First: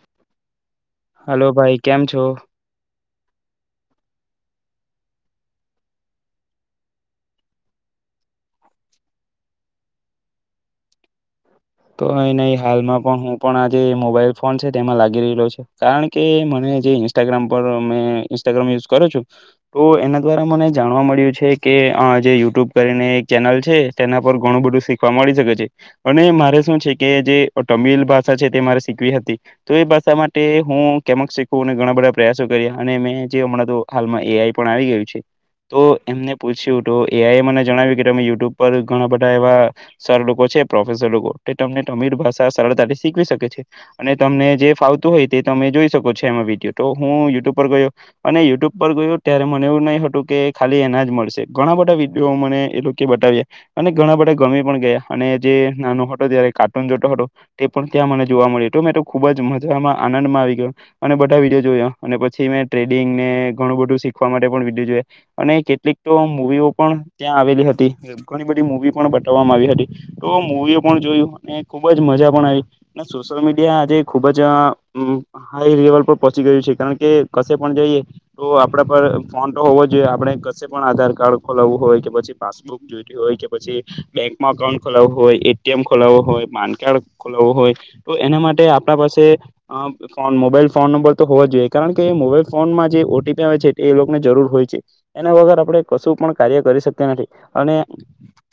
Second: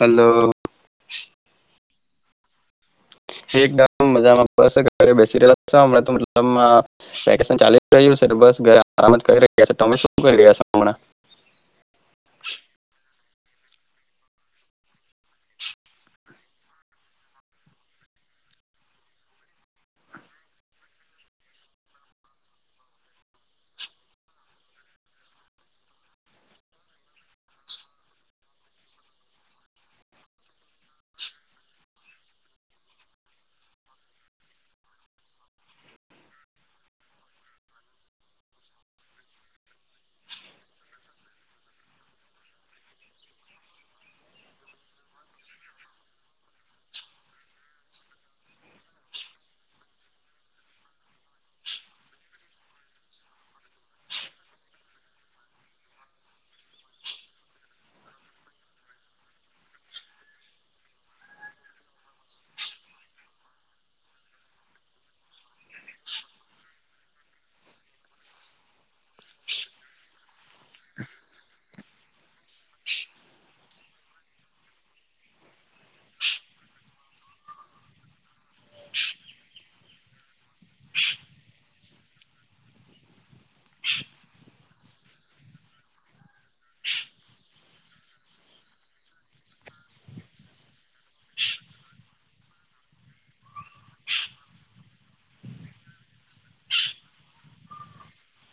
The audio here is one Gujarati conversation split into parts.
હલો હલો ભાઈ કેમ છો એકદમ મજામાં બસ આ ઘરે બેસી રહેલો [unintelligible] વેકેશન ચાલી રહ્યું છે બસ ઘરે આરામ જ કરી રહ્યા છે તમે શું કરી રહ્યા છો હમણાં [inaudible] તો અહી નહી હાલમાં પણ હું પણ આજે મોબાઈલ ફોન છે તેમાં લાગી રહલો છે કારણ કે મને મે જે ઈસ્તાગામ યુશ કરૂ છું તો એના દ્વારા મને જાણવા મળ્યું છે જે યુટ્યુબ કરીને ચેનલ છે તેના પર ઘણું બધું શીખવા મળી શકે છે અને મારે કે જે તમિલ ભાષા છે તે મારે શીખવી હતી તો એ ભાષા માટે હું કેમ શીખું ઘણા બધા પ્રયાસો કર્યા અને મે જે હમણાં તો હાલમાં એ આઈ પણ આવી ગયું છે તો એમને પૂછ્યું હતું એઆઈ એ મને જણાવ્યું કે તમે યુટ્યુબ પર ઘણા બધા એવા સર લોકો છે પ્રોફેસર રોકો તે તમને તમિળ ભાષા સરળતાથી શીખવી શકે છે અને તમને જે ફાવતું હોય તે તમે જોઈ શકો છો એમાં વીડીયો તો હું યુટ્યુબ પર ગયો અને યુટ્યુબ પર ગયો ત્યારે મને એવું નહી હતું કે ખાલી એના જ મળશે ઘણા બધા વિડીયો મને એ લોકો બતાવ્યા અને ઘણા બધા ગમે પણ ગયા અને જે નાનો કાર્ટૂનટ હતો તે પણ ત્યાં મને જોવા મળ્યો મેં ખુબ જ મજામાં આનંદમાં આવી ગયો બધા વિડીયો જોયા અને પછી મેં ટ્રેડિંગ ને ઘણું બધું શીખવા માટે પણ વિડીયો જોયા અને કેટલીક તો મુવીઓ પણ ત્યાં આવેલી હતી ઘણી બધી મુવી પણ બતાવવામાં આવી હતી તો મુવીઓ પણ જોયું અને ખુબ જ મજા પણ આવી અને સોશિયલ મીડિયા આજે ખુબ જ હાય લેવલ પર પહોંચી ગયું છે કારણ કે કશે પણ જઈએ તો આપડા પર ફોન તો હોવો જોઈએ આપણે કશી પણ આધાર કાર્ડ ખોલાવવું હોય કે પછી પાસબુક જોઈતી હોય કે પછી બેંકમાં અઉન્ટ ખોલાવું હોય કેમ ખોલાવવો હોય પાન કાર્ડ ખોલાવવો હોય તો એના માટે આપણા પાસે ફોન મોબાઈલ ફોન નંબર તો હોવા જ જોઈએ કારણ કે મોબાઈલ ફોનમાં જે ઓટીપી આવે છે એ લોકો ને જરૂર હોય છે એના વગર આપણે કશું પણ કાર્ય કરી શકતા નથી અને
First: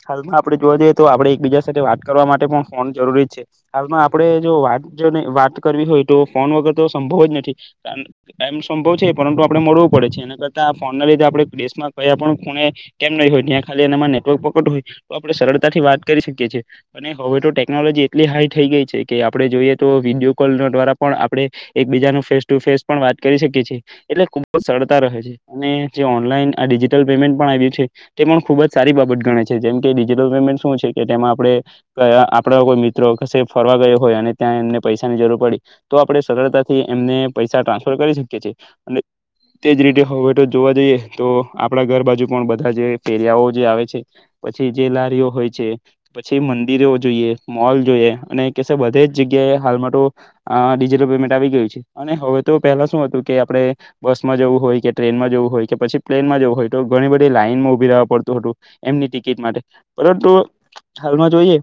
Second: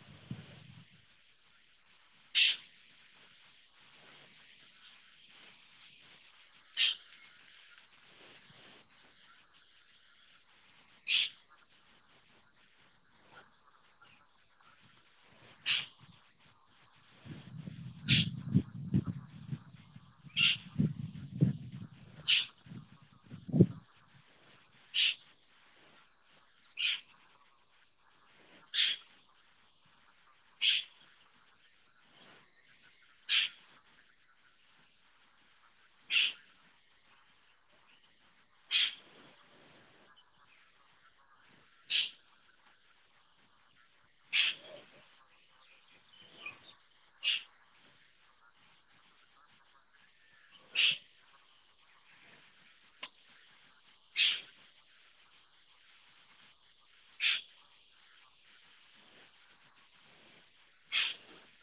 હાલમાં આપણે જોવા જઈએ તો આપણેે એકબીજા સાથેત કરવા માટે પણ ફોન જરૂરી છે હાલ આપણે જો વાત જોને વાત કરવી હોય તો ફોન વગર તો સંભવ જ નથી કારળ કે સંભવ છે પરંતુ આપડણે મળવું પડે છે એના કરતા ફોન ના લીધે આપણે દેશ મા ભઈ આપણે ખૂણે કેમ નહી હોય ત્યાં ખાલી એનામાં નેટવર્ક પકડ હોય તો આપડણે સરળતાથી વાત કરી શકીએ છીએ અને હવે તો ટેકનોલોજી એટલી હાઈ થઈ ગઈ છે કે આપડણે જોઈએ તો વિડીયો કોલ દ્વારા પણ આપણે બીજા ફેસ ટુ ફેસ પણ વાત કરી શકીએ છીએ એટલે ખુબ જ સરળતા રહે છે અને જે ઓનલાઈન આ ડીજીટલ પેમેન્ટન આવી છે તે પણ ખુબ જ સારી બાબત ગણે છે જેમ કે ડિજટલ પેમેન્ટ શું છે કે તેમાં આપણે આપણા કોઈ મિત્રો ક ફરવા ગયો હોય અને ત્યાં એમને પૈસાની જરૂર પડી તો આપણે સરળતાથી એમને પૈસા ટ્રાન્સફર કરી શકીએ છીએ અને તે જ રીતે હવે તો જોવા જઈએ તો આપણા ઘર બાાજુ પણ બધા જે પેરિયાઓ જે આવે છે પછી જે લારીઓ હોય છે પછી મ જોઈએ મોલ જોઈએ અને ક બધે જગ્યાએ હાલમાં તો ડિજિટલ પેમેન્ટ આવી ગયું અને હવે તો પેલા શું હતું કે આપડે બસમાં જવું હોય કે ટ્રેનમાં જવું હોય કે પછી પ્લેનમાં જવું હોય ઘણી બધી લાઈનમાં ઉભી રવા પડતું હતું એમની ટિકિટ માટે પરંતુ હાલમાં જોઈએ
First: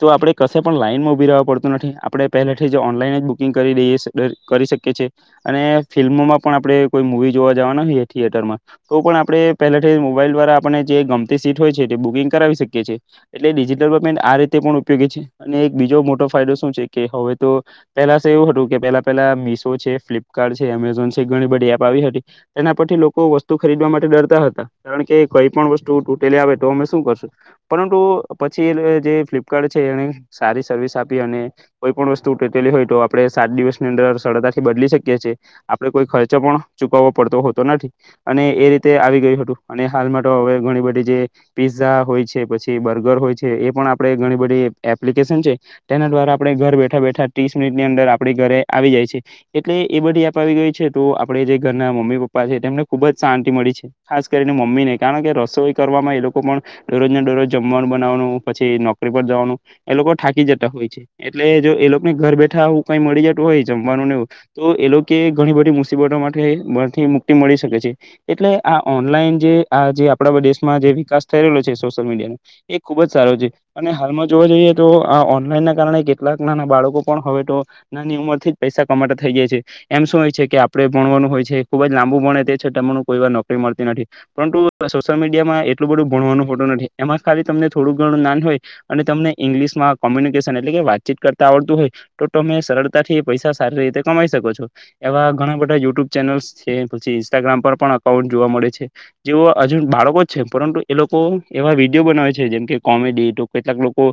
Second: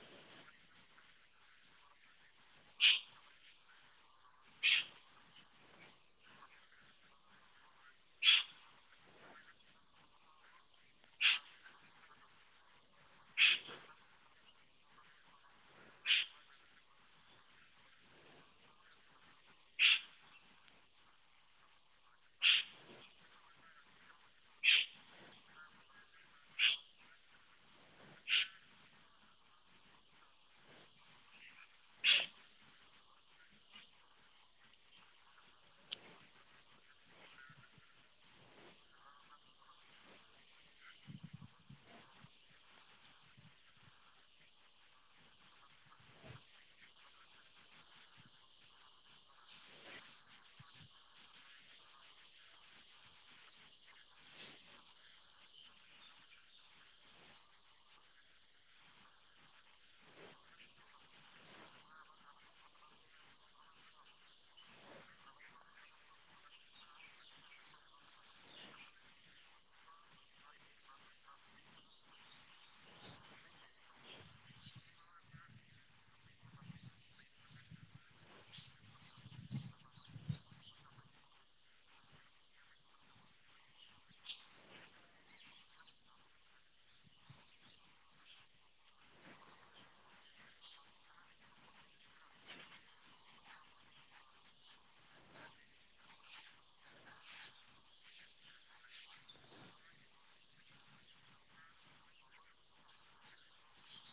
તો આપડે કશે પણ લાઈન માં ઉભી રવા પડતું નથી આપડણે પેલાથી જ ઓનલાઈન જ બુકિંગ કરી દઈએ કરી શકીએ છીએ અને ફિલ્મોમાં પણ આપણે કોઈ મુવી જોવા જવાના હોએ થિયેટરમાં તો પણ આપણે પેલા મોબાઈલ દ્વારા આપને જે ગમતી સીટ હોય છે તે બુકિંગ કરી શકીએ છીએ એટલે ડિજટલ આ રીતે પણ ઉપયોગી છે અને એક બીજો મોટો ફાયદો શું છે કે હવે તો પેલા એવું હતું કે પેલા પેલા મીશો છે ફ્લિપકાર્ટ છે એમેઝોન છે ઘણી બધી એપ આવી હતી તેના પરથી લોકો વસ્તુ ખરીદવા માટે ડરતા હતા કારણ કે કઈ પણ વસ્તુ તૂટેલી આવે તો અમે શું કરશું પરંતુ પછી જે ફ્લિપકાર્ટ છે એને સારી સર્વિસ આપી અને કોઈ પણ વસ્તુ તૂટેલી હોય તો આપે દિવસની અંદર સરળતાથી બદલી શકીએ છીએ આપડણે કોઈ ખર્ચો પણ ચૂકવવો પડતો હોતો નથી અને એ રીતે આવી ગયું હતું અને હાલમાં તો હવે ઘણી બધી જે પીઝા હોય છે પછી બર્ગર હોય છે એ પણ આપણે ઘણી બધી એપ્લિકેશન છે તેના દ્વારા આપણે ઘર બેઠા બેઠા ત્રીસ મિનિટ ની અંદર આપ ઘરે આવી જાય છે એટલે એ બધી એપ આવી ગઈ છે તો આપડે જે ઘરના મમ્મી પપ્પા છે તેમને ખુબ જ શાંત તે મણી છે ખાસ કરીને મમ્મી ને કારણ કે રસોઈ કરવામાં એ લોકો પણ દરોજને દોરોજ જમવાનું બનાવવાનું પછી નોકરી પર જવાનું એ લોકો થાકી જતા હોય છે એટલે જો એ લોકો ને ઘર બેઠા આવું કઈ મળી જતુ હોય જમવાનુંને એવું તો એ લોકો ઘણી બધી મુસીબતો માટેથી મુક્તિ મળી શકે છે એટલે આ ઓનલાઈન જે આ જે આપણા દેશમાં જે વિકાસ થઈ રહલો છે સોશિલ મીડિયા નો એ ખુબ જ સારો છે અને હાલમાં જોવા જઈએ તો આ ઓનલાઈન ના કારણે કેટલાક નાના બાળકો પણ હવે તો નિની ઉમર થી જ પૈસા કમા થઈ જાય છે એમ શું હોય છે કે આપણે ભણવાનું હોય છે ખુબ જ લાંબુ ભણે તે છે કો વાર નોકરી મળતી નથી પરંતુ સોશિયલ મીડિયામાં એટલું બધું ભણવાનું ફોટું નથી એમાં ખાલી તમને થોડું ઘણું નાાન હોય અને તમને ઇંગ્લિશમાં કોમ્યુનિકેશન એટલે કે વાતચીત કરતા આવડતું હોય તો તમે સરતાથી પૈસા સારી રીતે કમાઈ શકો છો એવા ઘણા બધા યુટ્યુબ ચેનલ્સ છે પછી ઇન્સ્ટાગ્રામ પર અઉ જોવા મળે છે જે બાળકો છે પરંતુ એ લોકો એવા વિડીયો બનાવે છે જેમ કે કોમેડી તો કેટલાક લોકો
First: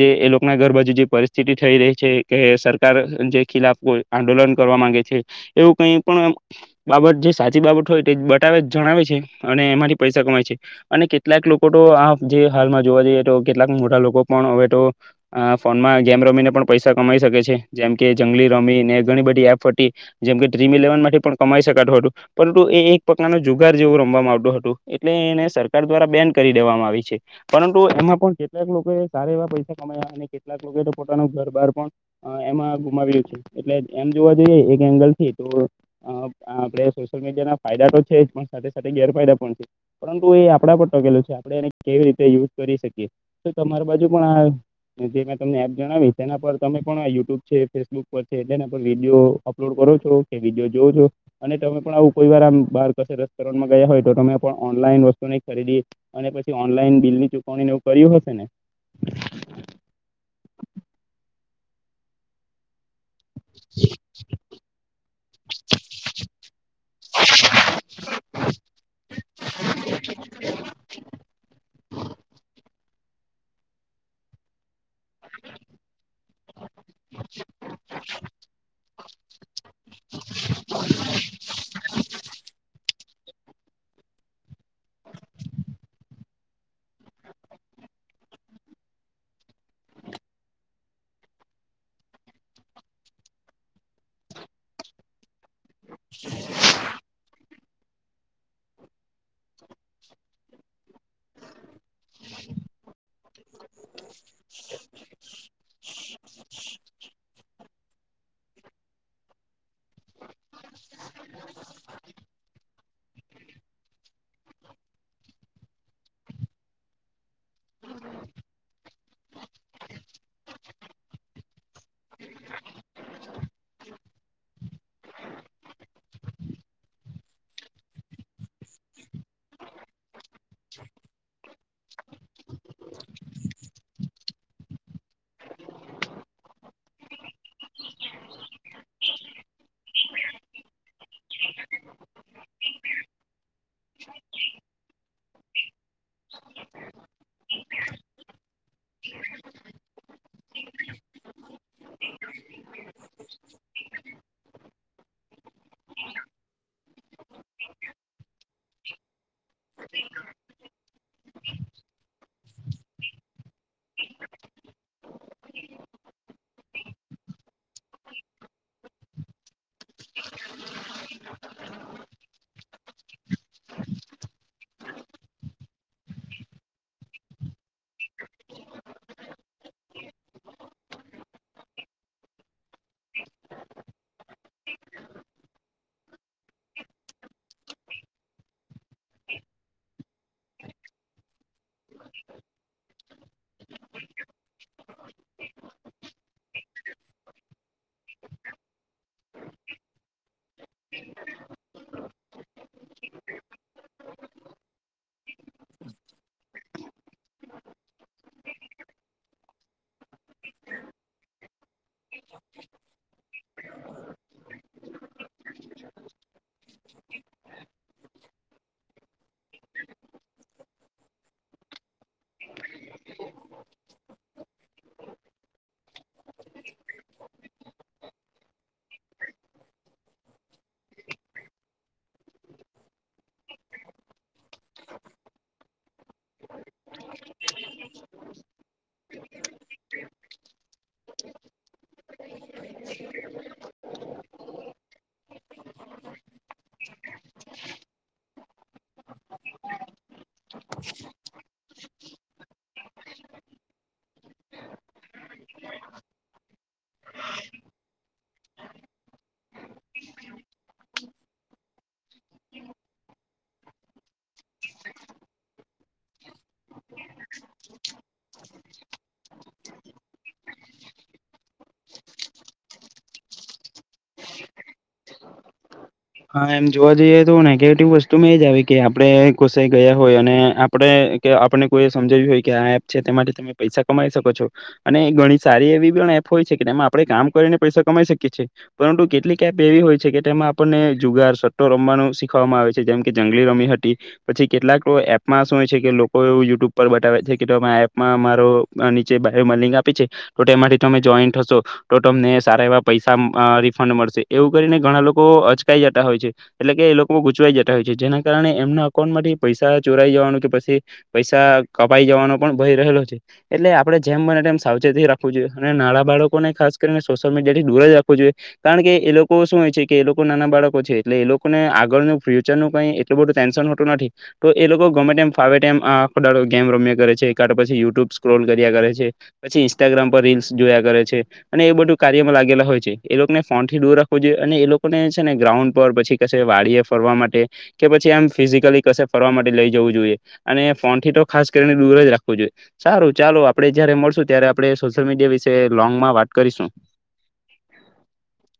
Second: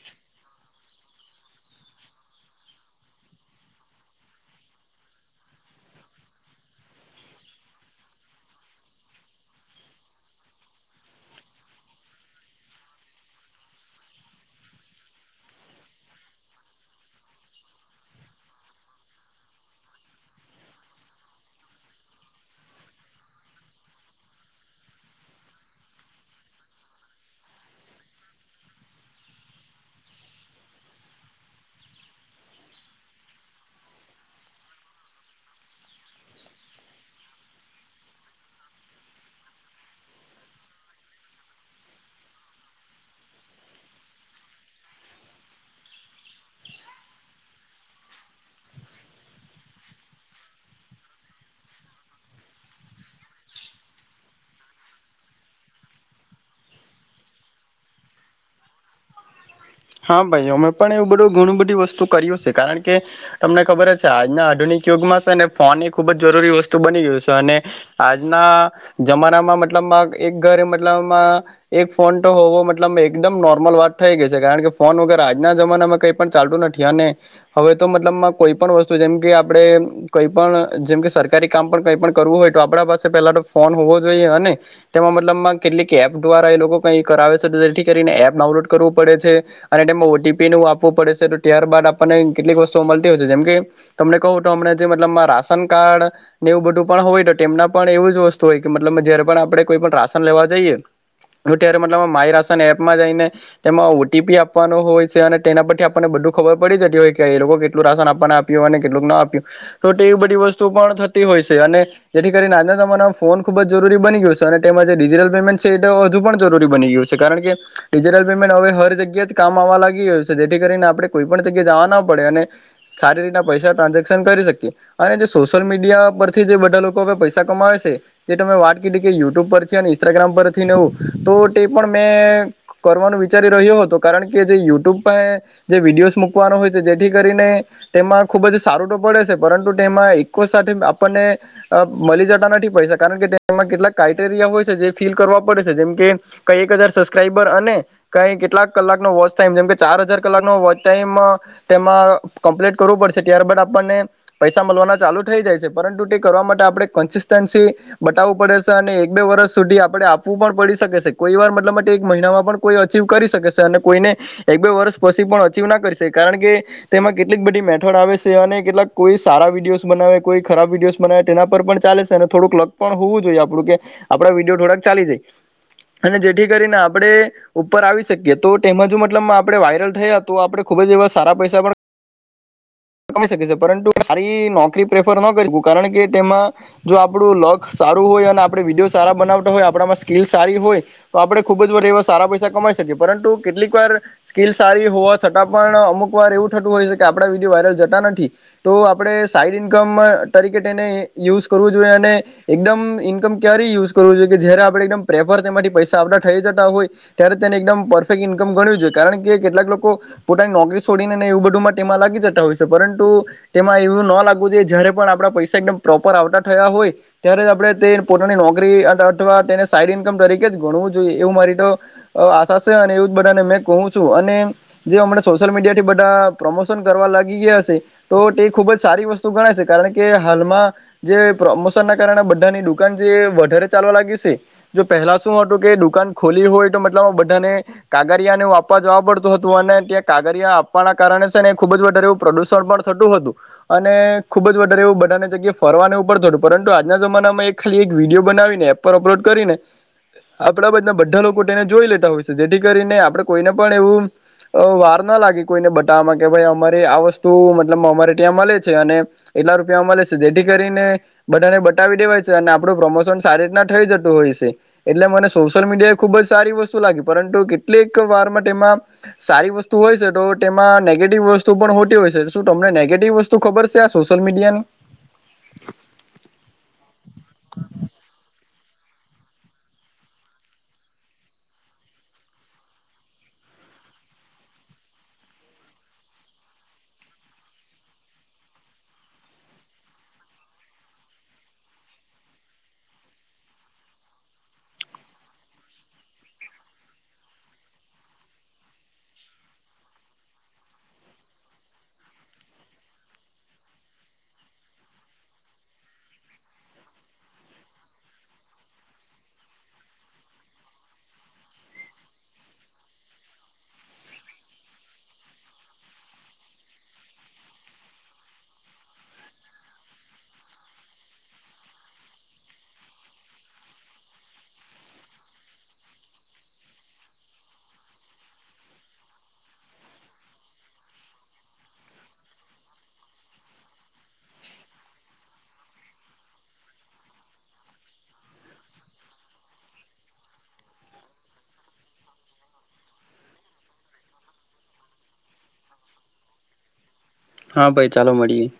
જે એ લોકો ના ઘર બાજુ જે પરિસ્થિતિ થઈ રહી છે કે સરકાર જે ખિલા કોઈ આંદોલન કરવા માંગે છે એવું કઈ પણ બાબત જે સાચી બાબત હોય બ જણાવે છે અને એમાંથી પૈસા કમાય છે અને કેટલાક લોકો તો આ જે હાલમાં જોવા જઈએ તો કેટલાક મોટા લોકો પણ હવે તો ફોનમાં ગેમેરામીને પણ પૈસા કમાઈ શકે છે જેમકે જંગલી રમી એ ઘણી બધી એપ હતી જેમકે ડ્રીમ ઇલેવન માટે પણ કમાઈ શકાત હતું એ એક પ્રકારનો જુગાર જેવું રમ આવતો હતું એટલે એને સરકાર દ્વારા બેન કરી દેવામાં આવી છે પરંતુ એમાં પણ કેટલાક લોકો સારા એવા પૈસા કમાયા અને કેટલાક લોકો તો પોતાનું ઘર બાર પણ એમાં ગુમાવ્યું છે એટલે એમ જોવા જોઈએ એક એંગલ થી તો આપે સોશિયલ મીડિયા ફાયદા તો છે જ પણ સાથે સાથે ગેરફાયદા પણ છે પરંતુ એ આપણા પર ટકેલ છે આપણે એને કેવી રીતે યુઝ કરી શકીએ તો તમારી બાજુ પણ આ જે મેં તમને એપ જણાવી તેના પર તમે પણ યુટ્યુબ છે ફેસબુક પર છે તેના પર વિડીયો અપલોડ કરો અને તમે પણ આવું કોઈ વાર રેમાં ગયા હોય તો તમે ઓન વસ્તુની ખરીદી અને પછી ઓનલાઈન બિલની ચુકવણી એવું કર્યું હશે ને હા ભાઈ અમે પણ એવું બધું ઘણું બધી વસ્તુ કર્યું છે કારણ કે કે તમને ખબર હ છે આજના આધુનિક યુગમાં છે ને ફોન એ ખુબ જ જરૂરી વસ્તુ બની ગયું છે અને આજના જમાનામાં મતલબ એક ઘરે મતલબ એક ફોન તો હોવો મતલબ એકદમ નોર્મલ વાત થઈ ગઈ છે કારણ કે ફોન વગેરે આજના જમાનામાં કઈ પણ ચાલતું નથી અને હવે તો મતલબમાં કોઈ પણ વસ્તુ જેમ કે આપડણે કઈ પણ જેમ કે સરકારી કામ પણ કઈ પણ કરવું હોય તો આપડા પાસે પેલા તો ફોન હોવો જોઈએ અને તેમાં મતલબમાં કેટલીક એપ દ્વારા એ લોકો કઈ કરાવે છે તો જેથી કરીને એપ ડ કરવું પડે છે અને તેમાં ઓટીપી નું આપવું પડે છે તો ત્યારબાદ આપણને કેટલીક વસ્તુઓ મળતી હોય છે જેમ કે તમને કહું તોમને મતલબ રાશન કાર્ડ ને એવું બધું પણ હોય તો તેમના પણ એવું જ વસ્તુ હોય મતલબ જય પણ આપણે કોઈ પણ રાશન લેવા જઈએ તો ત્યારે મતલબ માય રાશન એપમાં જઈને એમાં ઓટીપી આપવાનો હોય છે અને તેના પરથી આપણને બધું ખબર પડી જતી હોય કે એ લોકો કેટલ રાશન આપવાને આપ્યું અને કેટલું ના આપ્યું તો એ બધી વસ્તુ પણ થતી હોય છે અને જેથી કરી તમારા ફોન ખુબ જરૂરી બની ગયો છે અને તેમાં જે ડિજિટલ પેમેન્ટ છે એ હજુ પણ જરૂરી બની ગયું છે કારણ કે ડિજિટલ પેમેન્ટ હવે હર જગ્યા કામ આવવા લાગી રહ્યું છે જેથી કરીને આપડે કોઈ પણ જગ્યા જવા ના પડે અને સારી રીતના પૈસા ટ્રાન્ઝેક્શન ક રી શકીયે અને જે સોશિયલ મીડિયા પરથી જે બધા લોકો પૈસા કમાવે છે તે તમે વાત કીધી કે યુ ટૂબ પરથી ઇન્સ્ટાગ્રામ પરથી નેવું તો તે પણ મેં કરવાનું વિચારી રહ્યો હતો. કારણ કે જે યુટ્યુબ પર જે વિડીયોસ મૂકવાનો હોય છે જેથી કરીને તેમાં ખુબ જ સારું તો પડે છે પરંતુ તેમાં ઈકો સાથે આપણને મળી જતા નથી પૈસા કારણ કે તેમાં કેટલા ક્રઇટેરિયા હોય છે જે ફિલ કરવા પડે છે જેમ કે કઈ એક હજાર સબસ્ક્રાઈબર અને કઈ કેટલાક કલાક ન વોચ ટાઈમ જેમ કે ચાર હજાર કલાકનો વોચ ટાઈમ તેમાં કમ્પ્લીટ કરવું પડશે ત્યાર બધા પણે પૈસા મળવાના ચાલુ થઈ જાય છે પરંતુ તે કરવા માટે આપણે કન્સિસ્ટન્સી બતાવું પડે છે. અને એક બે વર્ષ સુધી આપડે આપવું પણ પડી શકે છે કોઈ વાર મતલબ માટે એક મહિનામાં પણ કોઈ અચીવ કરી શકે. છે કોઈને એક બે વર્ષ પછી પણ અચીવ ના કરીશે કારણ કે તેમાં કેટલીક બધી મેઠળ આવે છે અને કેટલાક કોઈ સારા વિડીયોઝ બનાવે કોઈ ખરાબ વિડીયોઝ બનાવે તેના પર પણ ચાલે છે અને થોડુંક લક પણ હોવું જોઈએ આપ રૂપિયા આપડા વિડીયો થોડાક ચાલી જાય અને જેથી કરીને આપડે ઉપર આવી શકીએ. તો તેમાં જો મતલબ આપડે વાયરલ થયા તો આપડે ખુબ જ એવા સારા પૈસા પણ કરી શકે છે પરંતુ સારી નોકરી પ્રેફર ન કરી કારણ કે તેમાં જો આપડું લક સા સારું હોય અને આપડે વિડીયો સારા બનાવતા હોય આપડા માં સ્કીલ સારી હોય તો આપડે ખુબ જ એવા સારા પૈસા કમાઈ સક પરંતુ કેટલીક વાર સ્કીલ સારી હોવા છતાં પણ અમુક વાર એવું થતું હોય છે કે આપડા વિડીયો વાયરલ જ નથી તો આપડે સાઈડ ઇન્મ તરીકે તેને યુઝ કરવું જોઈએ અને એકદમ મ ક્યારે યુજ કરવું જોઈએ કે જયારે આપણે પ્રેફર તેમાંથી પૈસા આપડા થઈ જતા હોય ત્યારે તેને એકદમ પરફેક્ટ ઇન્કમ ગણ્યું છે કારણ કેટલાક લોકો પોતાની નોકરી છોડીને એવું બધું માટેમાં લાગી જતા હોય છ ત પરુ તેમાં એવું ના લાગવું જયારે પણ આપડા પૈસા એકમ પ્રોપર આવતા થયા હોય, ત્યારે આપ પડે તે પોતાની નોકરી અથવા તેને સાઈડ ઈન્કમ તરીકે જ ગણવું જોઈએ એવું મારી તો આશા છે અને એ બધા નમેં કઉ છું અને જેમ સોશિલ મીડિયા થી બધા પ્રમોશન કરવા લાગ ગી ગિયા છે તો તે ખુબ જ સારી વસ્તુ ગણાશે કારણ કે હાલમાં જે પ્રમોશન ના કારણે બધાની દુકાન જે વધારે ચાલવા લાગી છે. જો પહેલા શું હતું કે? દુકાન ખોલી હોય તો મતલબ બધાને. કાગરિયાને આપવા જોવા પડતું હતું. અને ત્યાં કાગરિયા આપવાના કારણે છે ને ખુબ જ વધાર પ્રદુષણ પણ થતું હતું. અને ખુબ જ વધારે એવું બધાની જગ્યાએ ફરવાની ઉપર જડું પરંતુ આજના જમાનામાં એક ખાલી એક વિડીયો બનાવીને, એપ પર અપલોડ કરીને આપડા બાજના બધા લોકો તેને જોઈ લેતા હોય છે જેથી કરીને આપડે કોઈને પણ એવું અ વાર ના લાગે કોઈને બતાવવામાં કે ભાઈ અમારી આ વસ ત્યાં મળે છે. અને એટલા રૂપિયા મળે છે. જેથી કરીને બધાને બતાાવી દેવાય છે. અને આપડુ પ્રમોશન સારી રીતના થઈ જતું હોય છે. એટલે મને સોશિયલ મીડિયા એ ખુબ જ સારી વસ તુ પરંતુ કેટલીક વારમાં તેમાં સારી વસ હોય છે તો તેમાં નેગેટિવ વસ્તુ પણ હોતી હોય છે શું તમને નેગેટિવ વસ્તુ ખબર છે? આ સોશિયલ મીડિયાનું. હા એમ જોવા જઈએ તો, નેગેટિવ વસ્તુમાં એજ આવે કે આપડે કોસાઈ ગયા હોય અને આપડે કે આપણે કોઈ સમજાવ્યું હોય કે. આ એપ છે. તે માટે તમે પૈસા કમાઈ શકો છો. અને ઘણી સારી એવી ને એપ હોય છે કે તેમાં આપડે કામ કરીને પૈસા કમાઈ શકીએ છીએ. પરંતુ કેટલીક એપ એવી હોય છે. કે તેમાં આપણને જુગાર સટ્ટો રમવાનું શીખવામાં આવે છે. જેમ કે જંગલી રમી હતી પછી કેટલાક એપમાં શું હોય છે કે લોકો એવ યુટ્યુબ પર બતાવે છે. કે આ એપમાં મારો નીચેમાં લિંક આપી છે. તો માથી તમે જોઈન થશો તો તમને સારા એવા પૈસા અ રિફંડ મળશે. એવું કરીને ઘણા લોકો થઇ જતા હોય છે. એટલે કે એ લોકો ગૂચવાઈ જતા હોય છે. જેના કારણે એમના અકાઉન્ટ માંથી પૈસા ચોરાઈ જવાનું કે પ સી પૈસા કપાઈ જવાનો પણ ભય રહેલો છે. એટલે આપડે જેમ બને તેમ સાવચેતી રાખવું જોઈએ અને નાના બાળકોને ખાસ કરીને સોશિયલ મીડિયા થી દૂર જ રાખવું જોઈએ. કારણ કે એ લોકો શું હોય છે. કે એ લોકો નાના બાળકો છે. એટલે એ લોકોને આગળનું ફ્યુચર નું કઈ એટલું બધું ટેન્શન હોતું નથી તો એ લોકો ગમે એમ ફા તો ટાઈમ આખો દારો ગેમ રમ્યા કરે છે. કા તો પછી યુટ્યુબ સ્ક્રોલ કર્યા કરે છે. પછી ઇન્સ્ટાગ્રામ પર રિલ્સ જોયા કરે છે. અને એ બધું કાર્યમાં લાગેલા હોય છે. એ લોકોને ફોન થી દૂર રાખવો જોઈએ. અને એ લોકોને ને ગ્રાઉન્ડ પર પછી કશે વાળી એ ફરવા માટે કે પછી એમ ફિઝિકલી કશે ફરવા માટે લઈ જવું જોઈએ. અને ફોન થી તો ખાસ કરીને દૂર જ રાખવું જોઈએ. સારું ચાલો આપડે જયારે મળશું ત્યારે આપડે સોશિયલ મીડ વિશે લોંગ માં વાત કરીશું. હા! ભાઈ ચાલો મળીએ.